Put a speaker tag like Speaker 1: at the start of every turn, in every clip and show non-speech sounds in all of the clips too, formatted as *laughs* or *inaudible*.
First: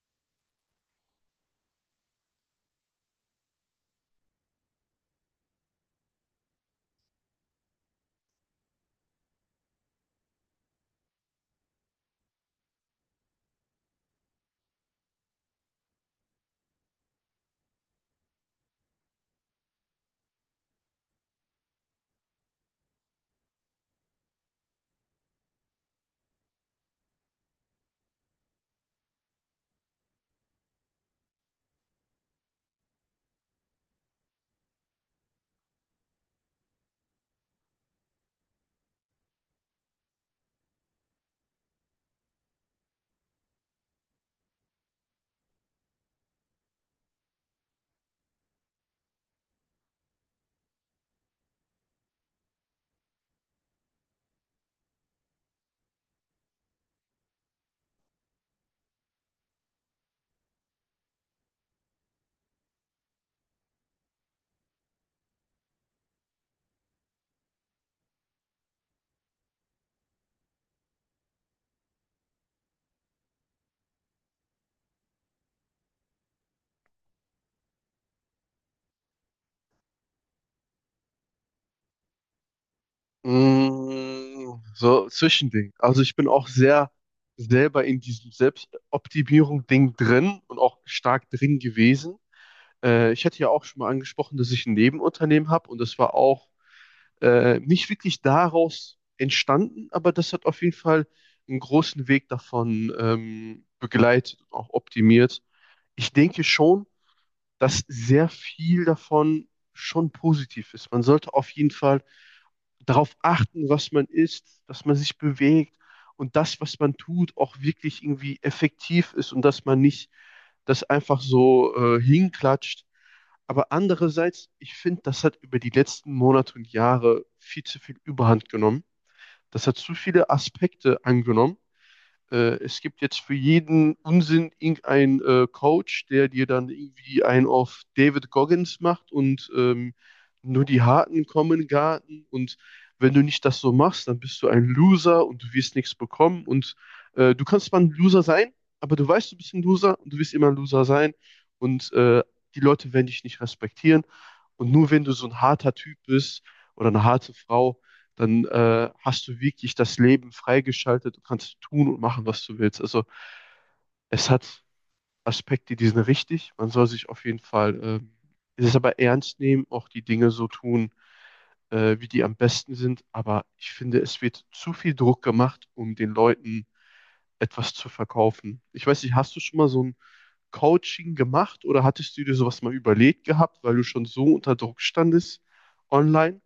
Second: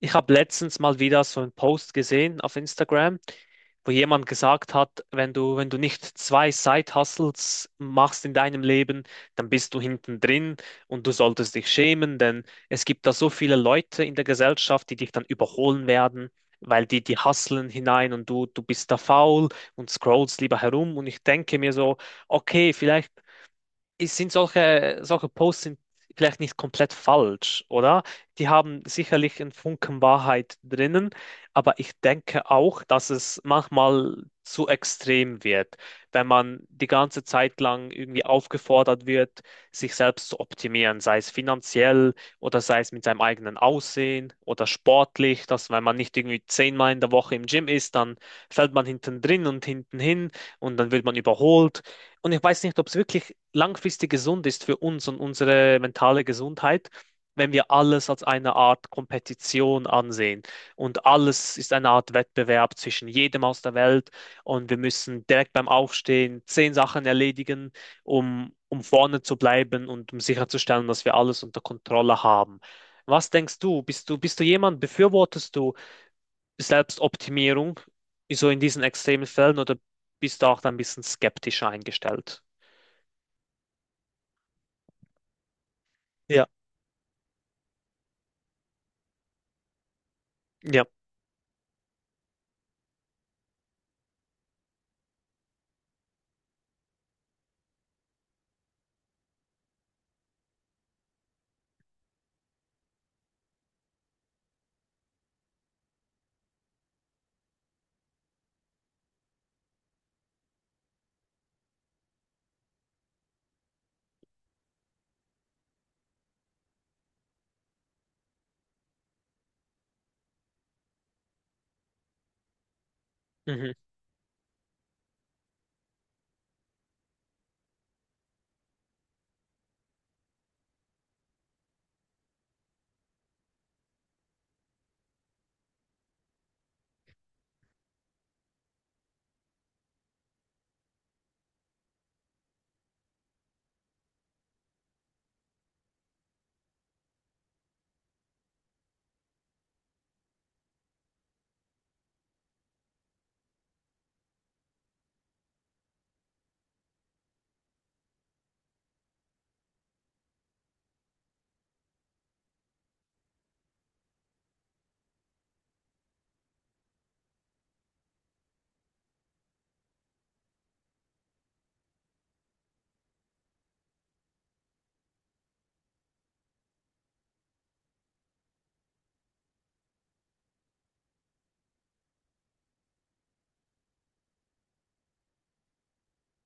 Speaker 1: Ich habe letztens mal wieder so einen Post gesehen auf Instagram, wo jemand gesagt hat, wenn du nicht zwei Side-Hustles machst in deinem Leben, dann bist du hinten drin und du solltest dich schämen, denn es gibt da so viele Leute in der Gesellschaft, die dich dann überholen werden, weil die hustlen hinein und du bist da faul und scrollst lieber herum. Und ich denke mir so, okay, vielleicht es sind solche Posts sind vielleicht nicht komplett falsch, oder? Die haben sicherlich einen Funken Wahrheit drinnen, aber ich denke auch, dass es manchmal zu extrem wird, wenn man die ganze Zeit lang irgendwie aufgefordert wird, sich selbst zu optimieren, sei es finanziell oder sei es mit seinem eigenen Aussehen oder sportlich, dass wenn man nicht irgendwie 10-mal in der Woche im Gym ist, dann fällt man hinten drin und hinten hin und dann wird man überholt. Und ich weiß nicht, ob es wirklich langfristig gesund ist für uns und unsere mentale Gesundheit, wenn wir alles als eine Art Kompetition ansehen. Und alles ist eine Art Wettbewerb zwischen jedem aus der Welt. Und wir müssen direkt beim Aufstehen 10 Sachen erledigen, um vorne zu bleiben und um sicherzustellen, dass wir alles unter Kontrolle haben. Was denkst du? Bist du jemand, befürwortest du Selbstoptimierung, so in diesen extremen Fällen, oder bist du auch da ein bisschen skeptischer eingestellt?
Speaker 2: Mm, so, Zwischending. Also ich bin
Speaker 1: Ja,
Speaker 2: auch sehr selber in diesem Selbstoptimierung-Ding drin und auch
Speaker 1: ja.
Speaker 2: stark drin gewesen. Ich hatte ja auch schon mal angesprochen, dass ich ein Nebenunternehmen habe, und das war auch nicht wirklich daraus entstanden, aber das hat auf jeden Fall einen großen Weg davon begleitet und auch optimiert. Ich denke schon, dass sehr viel davon schon positiv ist. Man sollte auf jeden Fall darauf achten, was man isst, dass man sich bewegt, und das, was man tut, auch wirklich irgendwie effektiv ist und dass man nicht das einfach so hinklatscht.
Speaker 1: Mhm.
Speaker 2: Aber andererseits, ich finde, das hat über die letzten Monate und Jahre viel zu viel Überhand genommen. Das hat zu viele Aspekte angenommen. Es gibt jetzt für jeden Unsinn irgendeinen Coach, der dir dann irgendwie einen auf David Goggins macht, und nur die Harten kommen in den Garten. Und wenn du nicht das so machst, dann bist du ein Loser und du wirst nichts bekommen, und du kannst mal ein Loser sein, aber du weißt, du bist ein Loser und du wirst immer ein Loser sein, und die Leute werden dich nicht respektieren, und nur wenn du so ein harter Typ bist oder eine harte Frau, dann hast du wirklich das Leben freigeschaltet. Du kannst tun und machen, was du willst. Also es hat Aspekte, die sind richtig. Man soll sich auf jeden Fall es aber ernst nehmen, auch die Dinge so tun, wie die am besten sind. Aber ich finde, es wird zu viel Druck gemacht, um den Leuten etwas zu verkaufen. Ich weiß nicht, hast du schon mal so ein Coaching gemacht oder hattest du dir sowas mal überlegt gehabt, weil du schon so unter Druck standest online?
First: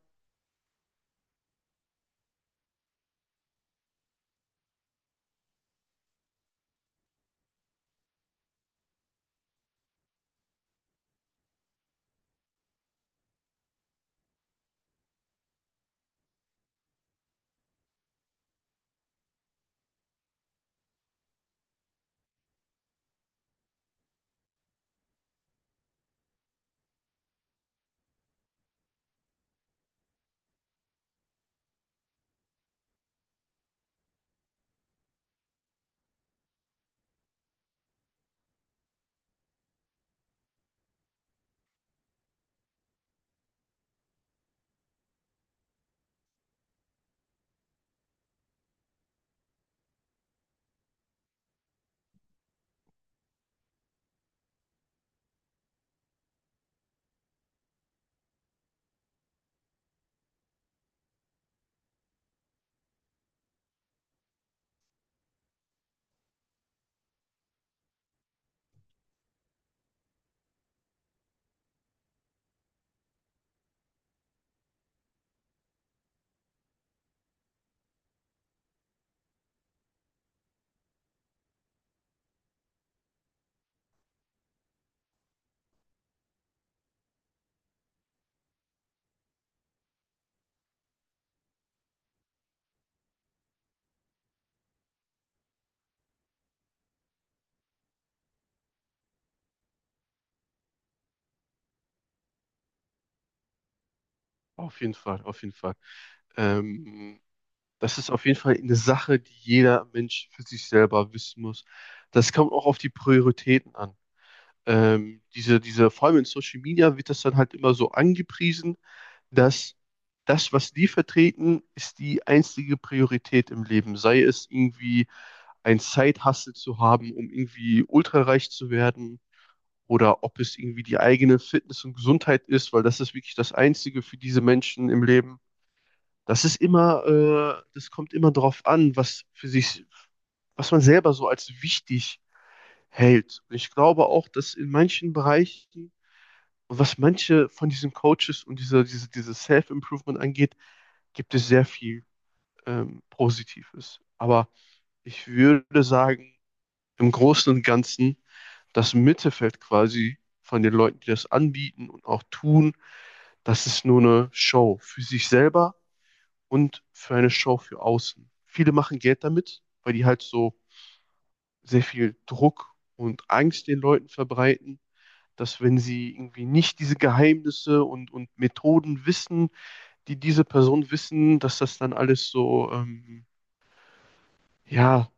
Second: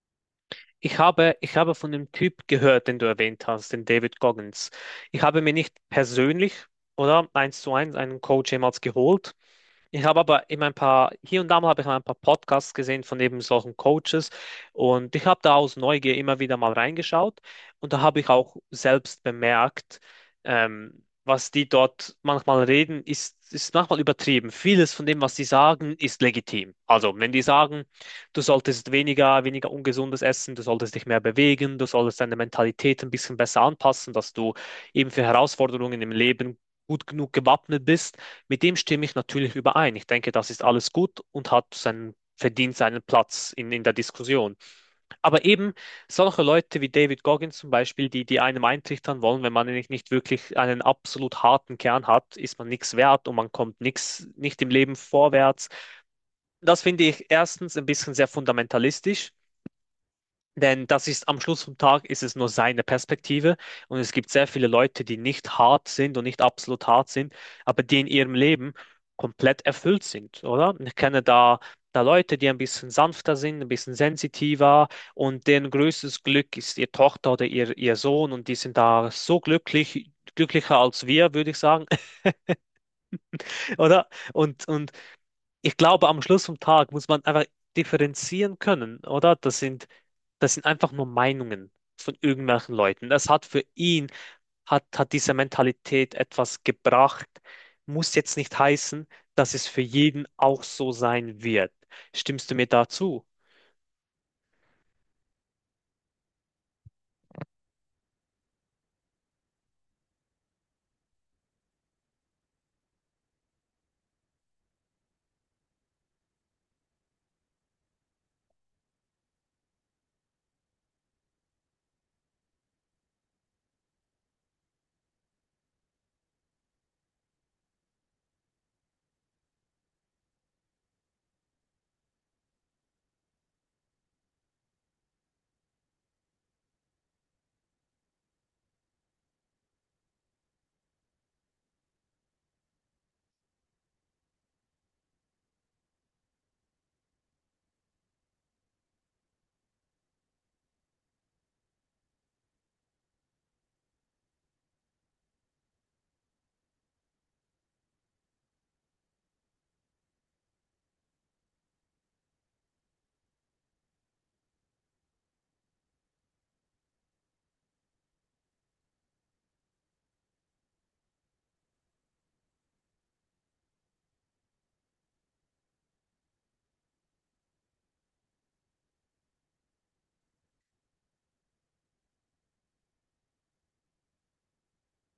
Speaker 1: Ich habe von dem Typ gehört, den du erwähnt hast, den David Goggins. Ich habe mir nicht persönlich oder eins zu eins einen Coach jemals geholt. Ich habe aber eben ein paar, hier und da mal habe ich ein paar Podcasts gesehen von eben solchen Coaches und ich habe da aus Neugier immer wieder mal reingeschaut und da habe ich auch selbst bemerkt, was die dort manchmal reden, ist manchmal übertrieben. Vieles von dem, was sie sagen, ist legitim. Also, wenn die sagen, du solltest weniger ungesundes essen, du solltest dich mehr bewegen, du solltest deine Mentalität ein bisschen besser anpassen, dass du eben für Herausforderungen im Leben gut genug gewappnet bist. Mit dem stimme ich natürlich überein. Ich denke, das ist alles gut und hat verdient seinen Platz in der Diskussion. Aber eben solche Leute wie David Goggins zum Beispiel, die einem eintrichtern wollen, wenn man nicht wirklich einen absolut harten Kern hat, ist man nichts wert und man kommt nicht im Leben vorwärts. Das finde ich erstens ein bisschen sehr fundamentalistisch. Denn das ist am Schluss vom Tag ist es nur seine Perspektive und es gibt sehr viele Leute, die nicht hart sind und nicht absolut hart sind, aber die in ihrem Leben komplett erfüllt sind, oder? Ich kenne da Leute, die ein bisschen sanfter sind, ein bisschen sensitiver und deren größtes Glück ist ihre Tochter oder ihr Sohn und die sind da so glücklich, glücklicher als wir, würde ich sagen, *laughs* oder? Und ich glaube, am Schluss vom Tag muss man einfach differenzieren können, oder? Das sind einfach nur Meinungen von irgendwelchen Leuten. Das hat für ihn, hat, hat diese Mentalität etwas gebracht. Muss jetzt nicht heißen, dass es für jeden auch so sein wird. Stimmst du mir dazu?
Speaker 2: Auf jeden Fall, auf jeden Fall. Ähm, Das ist auf jeden Fall eine Sache, die jeder Mensch für sich selber wissen muss. Das kommt auch auf die Prioritäten an. Vor allem in Social Media wird das dann halt immer so angepriesen, dass das, was die vertreten, ist die einzige Priorität im Leben. Sei es irgendwie ein Side-Hustle zu haben, um irgendwie ultrareich zu werden, oder ob es irgendwie die eigene Fitness und Gesundheit ist, weil das ist wirklich das Einzige für diese Menschen im Leben. Das ist immer, das kommt immer darauf an, was für sich, was man selber so als wichtig hält. Und ich glaube auch, dass in manchen Bereichen, und was manche von diesen Coaches und dieses Self-Improvement angeht, gibt es sehr viel Positives. Aber ich würde sagen, im Großen und Ganzen, das Mittelfeld quasi von den Leuten, die das anbieten und auch tun, das ist nur eine Show für sich selber und für eine Show für außen. Viele machen Geld damit, weil die halt so sehr viel Druck und Angst den Leuten verbreiten, dass wenn sie irgendwie nicht diese Geheimnisse und Methoden wissen, die diese Person wissen, dass das dann alles so, ja,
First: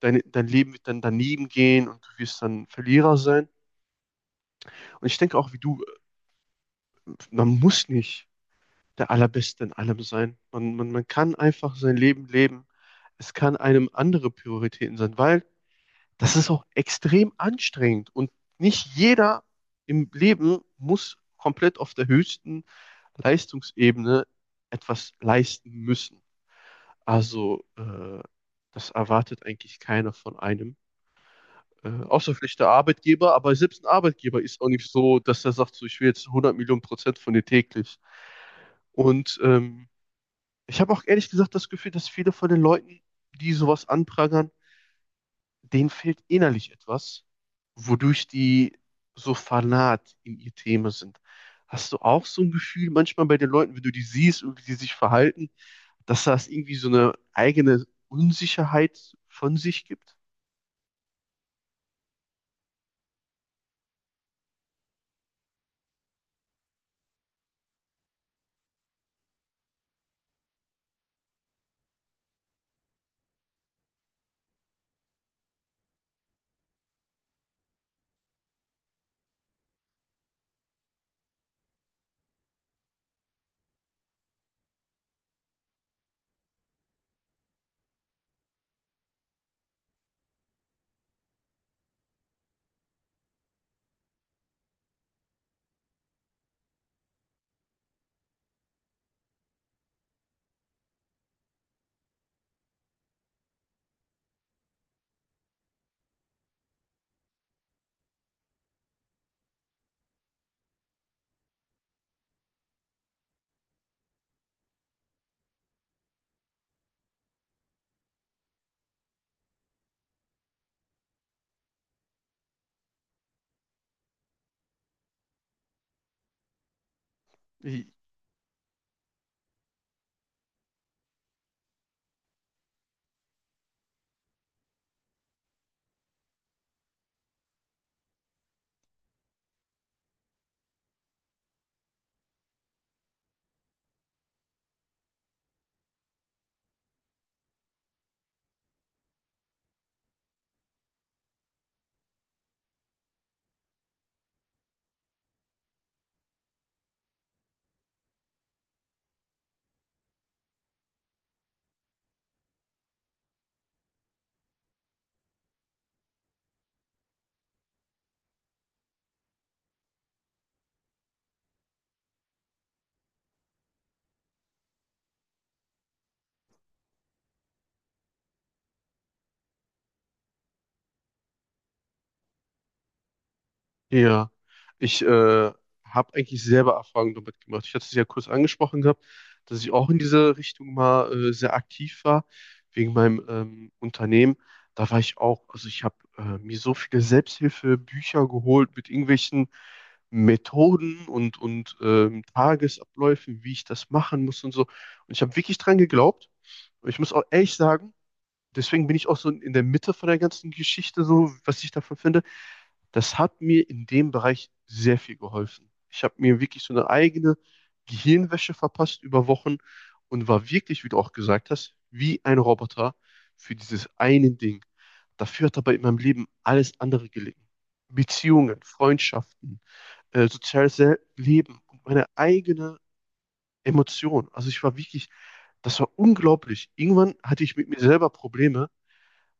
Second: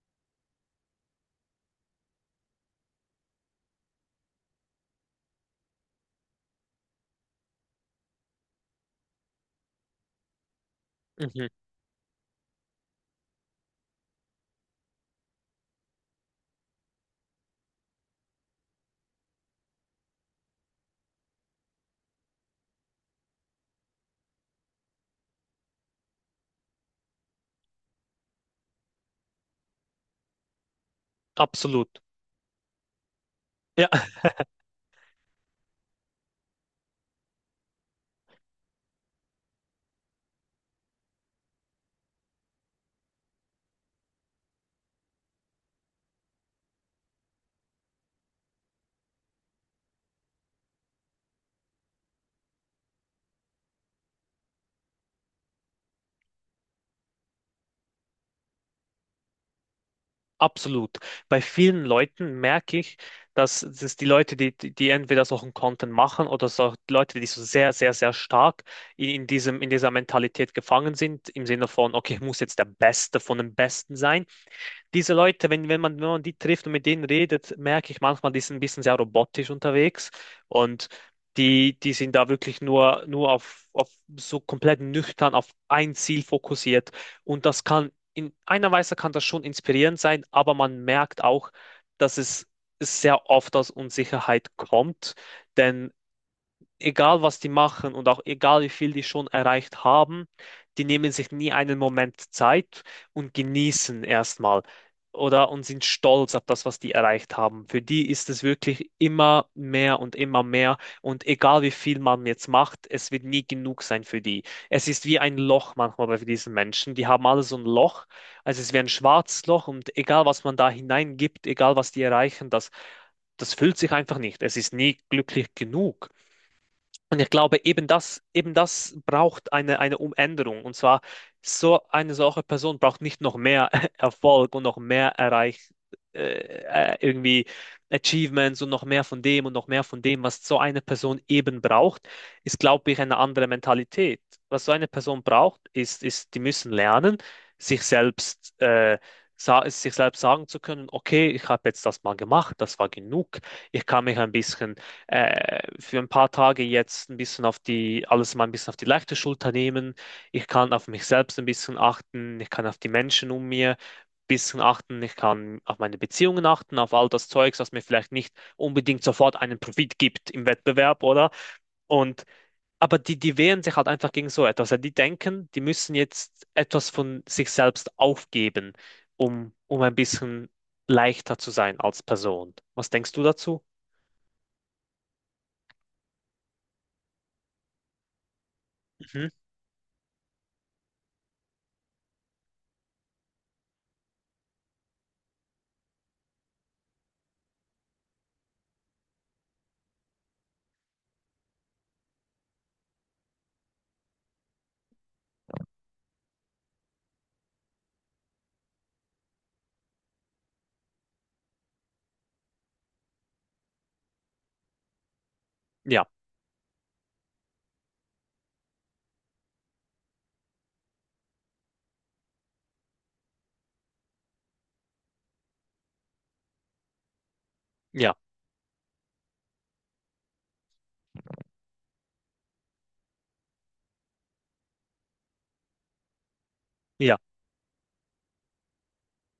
Speaker 2: dein, dein Leben wird dann daneben gehen und du wirst dann Verlierer sein. Und ich denke auch wie du, man muss nicht der Allerbeste in allem sein. Man kann
Speaker 1: Mhm,
Speaker 2: einfach sein Leben leben. Es kann einem andere Prioritäten sein, weil das ist auch extrem anstrengend, und nicht jeder im Leben muss komplett auf der höchsten Leistungsebene etwas leisten müssen. Also das erwartet eigentlich keiner von einem. Äh,
Speaker 1: absolut.
Speaker 2: außer vielleicht der Arbeitgeber, aber selbst
Speaker 1: Ja.
Speaker 2: ein Arbeitgeber ist auch nicht so, dass er sagt, so, ich will jetzt 100 Millionen Prozent von dir täglich. Und ich habe auch ehrlich gesagt das Gefühl, dass viele von den Leuten, die sowas anprangern, denen fehlt innerlich etwas, wodurch die so fanat in ihr Thema sind. Hast du auch so ein Gefühl manchmal bei den Leuten, wenn du die siehst und wie die sich verhalten, dass das irgendwie so eine eigene Unsicherheit von sich gibt?
Speaker 1: Absolut. Bei vielen Leuten merke ich, dass es die Leute, die entweder solchen Content machen oder so die Leute, die so sehr, sehr, sehr stark in dieser Mentalität gefangen sind, im Sinne von, okay, ich muss jetzt der Beste von den Besten sein. Diese Leute, wenn man die trifft und mit denen redet, merke ich manchmal, die sind ein bisschen sehr robotisch unterwegs und die sind da wirklich nur auf so komplett nüchtern auf ein Ziel fokussiert. In einer Weise kann das schon inspirierend sein, aber man merkt auch, dass es sehr oft aus Unsicherheit kommt, denn egal was die machen und auch egal wie viel die schon erreicht haben, die nehmen sich nie einen Moment Zeit und genießen erstmal oder und sind stolz auf das, was die erreicht haben. Für die ist es wirklich immer mehr und egal wie viel man jetzt macht, es wird nie genug sein für die. Es ist wie ein Loch manchmal bei diesen Menschen. Die haben alle so ein Loch, also es ist wie ein schwarzes Loch und egal was man da hineingibt, egal was die erreichen, das füllt sich einfach nicht. Es ist nie glücklich genug. Und ich glaube, eben das braucht eine Umänderung. Und zwar, so eine solche Person braucht nicht noch mehr *laughs* Erfolg und noch mehr äh, irgendwie Achievements und noch mehr von dem und noch mehr von dem, was so eine Person eben braucht, ist, glaube ich, eine andere Mentalität. Was so eine Person braucht, ist, die müssen lernen, sich selbst, sich selbst sagen zu können, okay, ich habe jetzt das mal gemacht, das war genug, ich kann mich ein bisschen für ein paar Tage jetzt ein bisschen alles mal ein bisschen auf die leichte Schulter nehmen. Ich kann auf mich selbst ein bisschen achten. Ich kann auf die Menschen um mir ein bisschen achten. Ich kann auf meine Beziehungen achten, auf all das Zeugs, was mir vielleicht nicht unbedingt sofort einen Profit gibt im Wettbewerb, oder? Und aber die wehren sich halt einfach gegen so etwas. Ja, die denken, die müssen jetzt etwas von sich selbst aufgeben, um ein bisschen leichter zu sein als Person. Was denkst du dazu?
Speaker 2: Ja, ich habe eigentlich selber Erfahrungen damit gemacht. Ich hatte es ja kurz angesprochen gehabt,
Speaker 1: Mhm.
Speaker 2: dass ich auch in diese Richtung mal sehr aktiv war, wegen meinem Unternehmen. Da war ich auch, also ich habe mir so viele Selbsthilfebücher geholt mit irgendwelchen Methoden und Tagesabläufen, wie ich das machen muss und so. Und ich habe wirklich dran geglaubt. Und ich muss auch ehrlich sagen, deswegen bin ich auch so in der Mitte von der ganzen Geschichte, so was ich davon finde. Das hat mir in dem Bereich sehr viel geholfen. Ich
Speaker 1: Ja,
Speaker 2: habe mir wirklich so eine eigene Gehirnwäsche verpasst über Wochen und war wirklich, wie du auch gesagt hast, wie ein Roboter für dieses eine Ding. Dafür hat aber in meinem Leben alles andere gelegen.
Speaker 1: ja.
Speaker 2: Beziehungen, Freundschaften, soziales Leben und meine eigene Emotion. Also ich war wirklich, das war unglaublich. Irgendwann
Speaker 1: Ja,
Speaker 2: hatte ich mit mir selber Probleme,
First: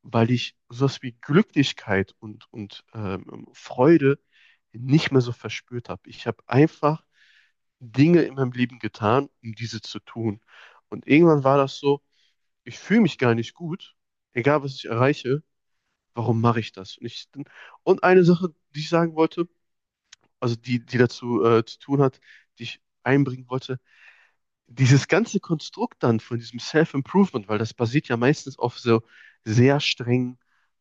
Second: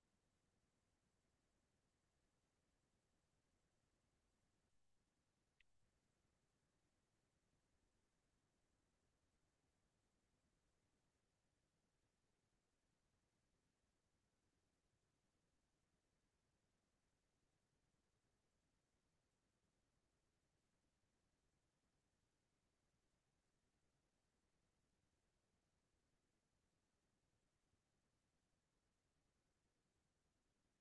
Speaker 2: weil ich sowas wie Glücklichkeit und Freude nicht mehr so verspürt habe. Ich habe einfach Dinge in meinem Leben getan, um diese zu tun. Und irgendwann war das so, ich fühle mich gar nicht gut, egal was ich erreiche, warum mache ich das? Und eine Sache, die ich sagen wollte, also die, die dazu zu tun hat, die ich einbringen wollte, dieses ganze Konstrukt dann von diesem Self-Improvement, weil das basiert ja meistens auf so sehr strengen,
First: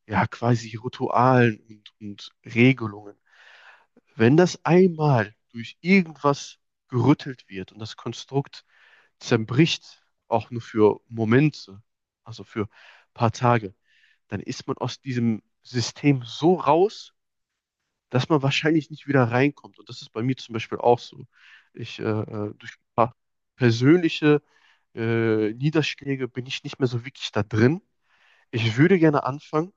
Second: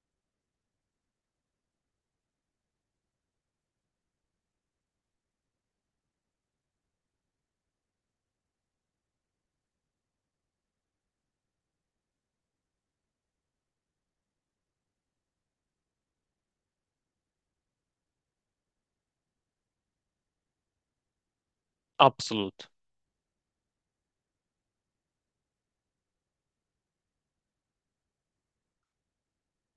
Speaker 2: ja, quasi Ritualen und Regelungen. Wenn das einmal durch irgendwas gerüttelt wird und das Konstrukt zerbricht, auch nur für Momente, also für ein paar Tage, dann ist man aus diesem System so raus, dass man wahrscheinlich nicht wieder reinkommt. Und das ist bei mir zum Beispiel auch so. Ich,
Speaker 1: absolut.
Speaker 2: durch ein paar persönliche Niederschläge bin ich nicht mehr so wirklich da drin. Ich würde gerne anfangen,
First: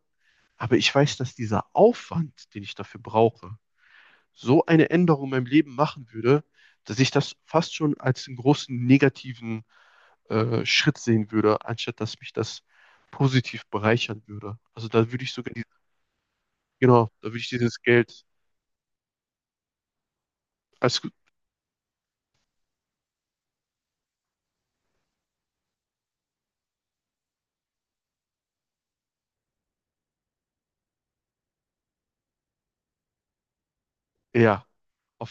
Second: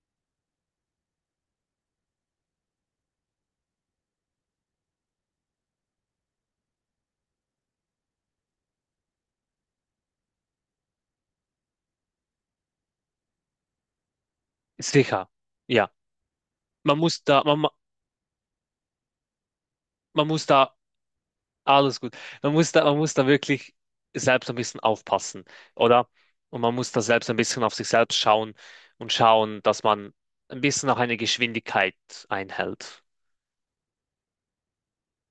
Speaker 2: aber ich weiß, dass dieser Aufwand, den ich dafür brauche, so eine Änderung in meinem Leben machen würde, dass ich das fast schon als einen großen negativen Schritt sehen würde, anstatt dass mich das positiv bereichern würde. Also da würde
Speaker 1: Sicher.
Speaker 2: ich sogar, die,
Speaker 1: Ja, man
Speaker 2: genau,
Speaker 1: muss
Speaker 2: da würde
Speaker 1: da,
Speaker 2: ich
Speaker 1: man,
Speaker 2: dieses Geld
Speaker 1: man muss da,
Speaker 2: als,
Speaker 1: alles gut. Man muss da wirklich selbst ein bisschen aufpassen, oder? Und man muss da selbst ein bisschen auf sich selbst schauen und schauen, dass man ein bisschen auch eine Geschwindigkeit einhält.
Speaker 2: ja, auf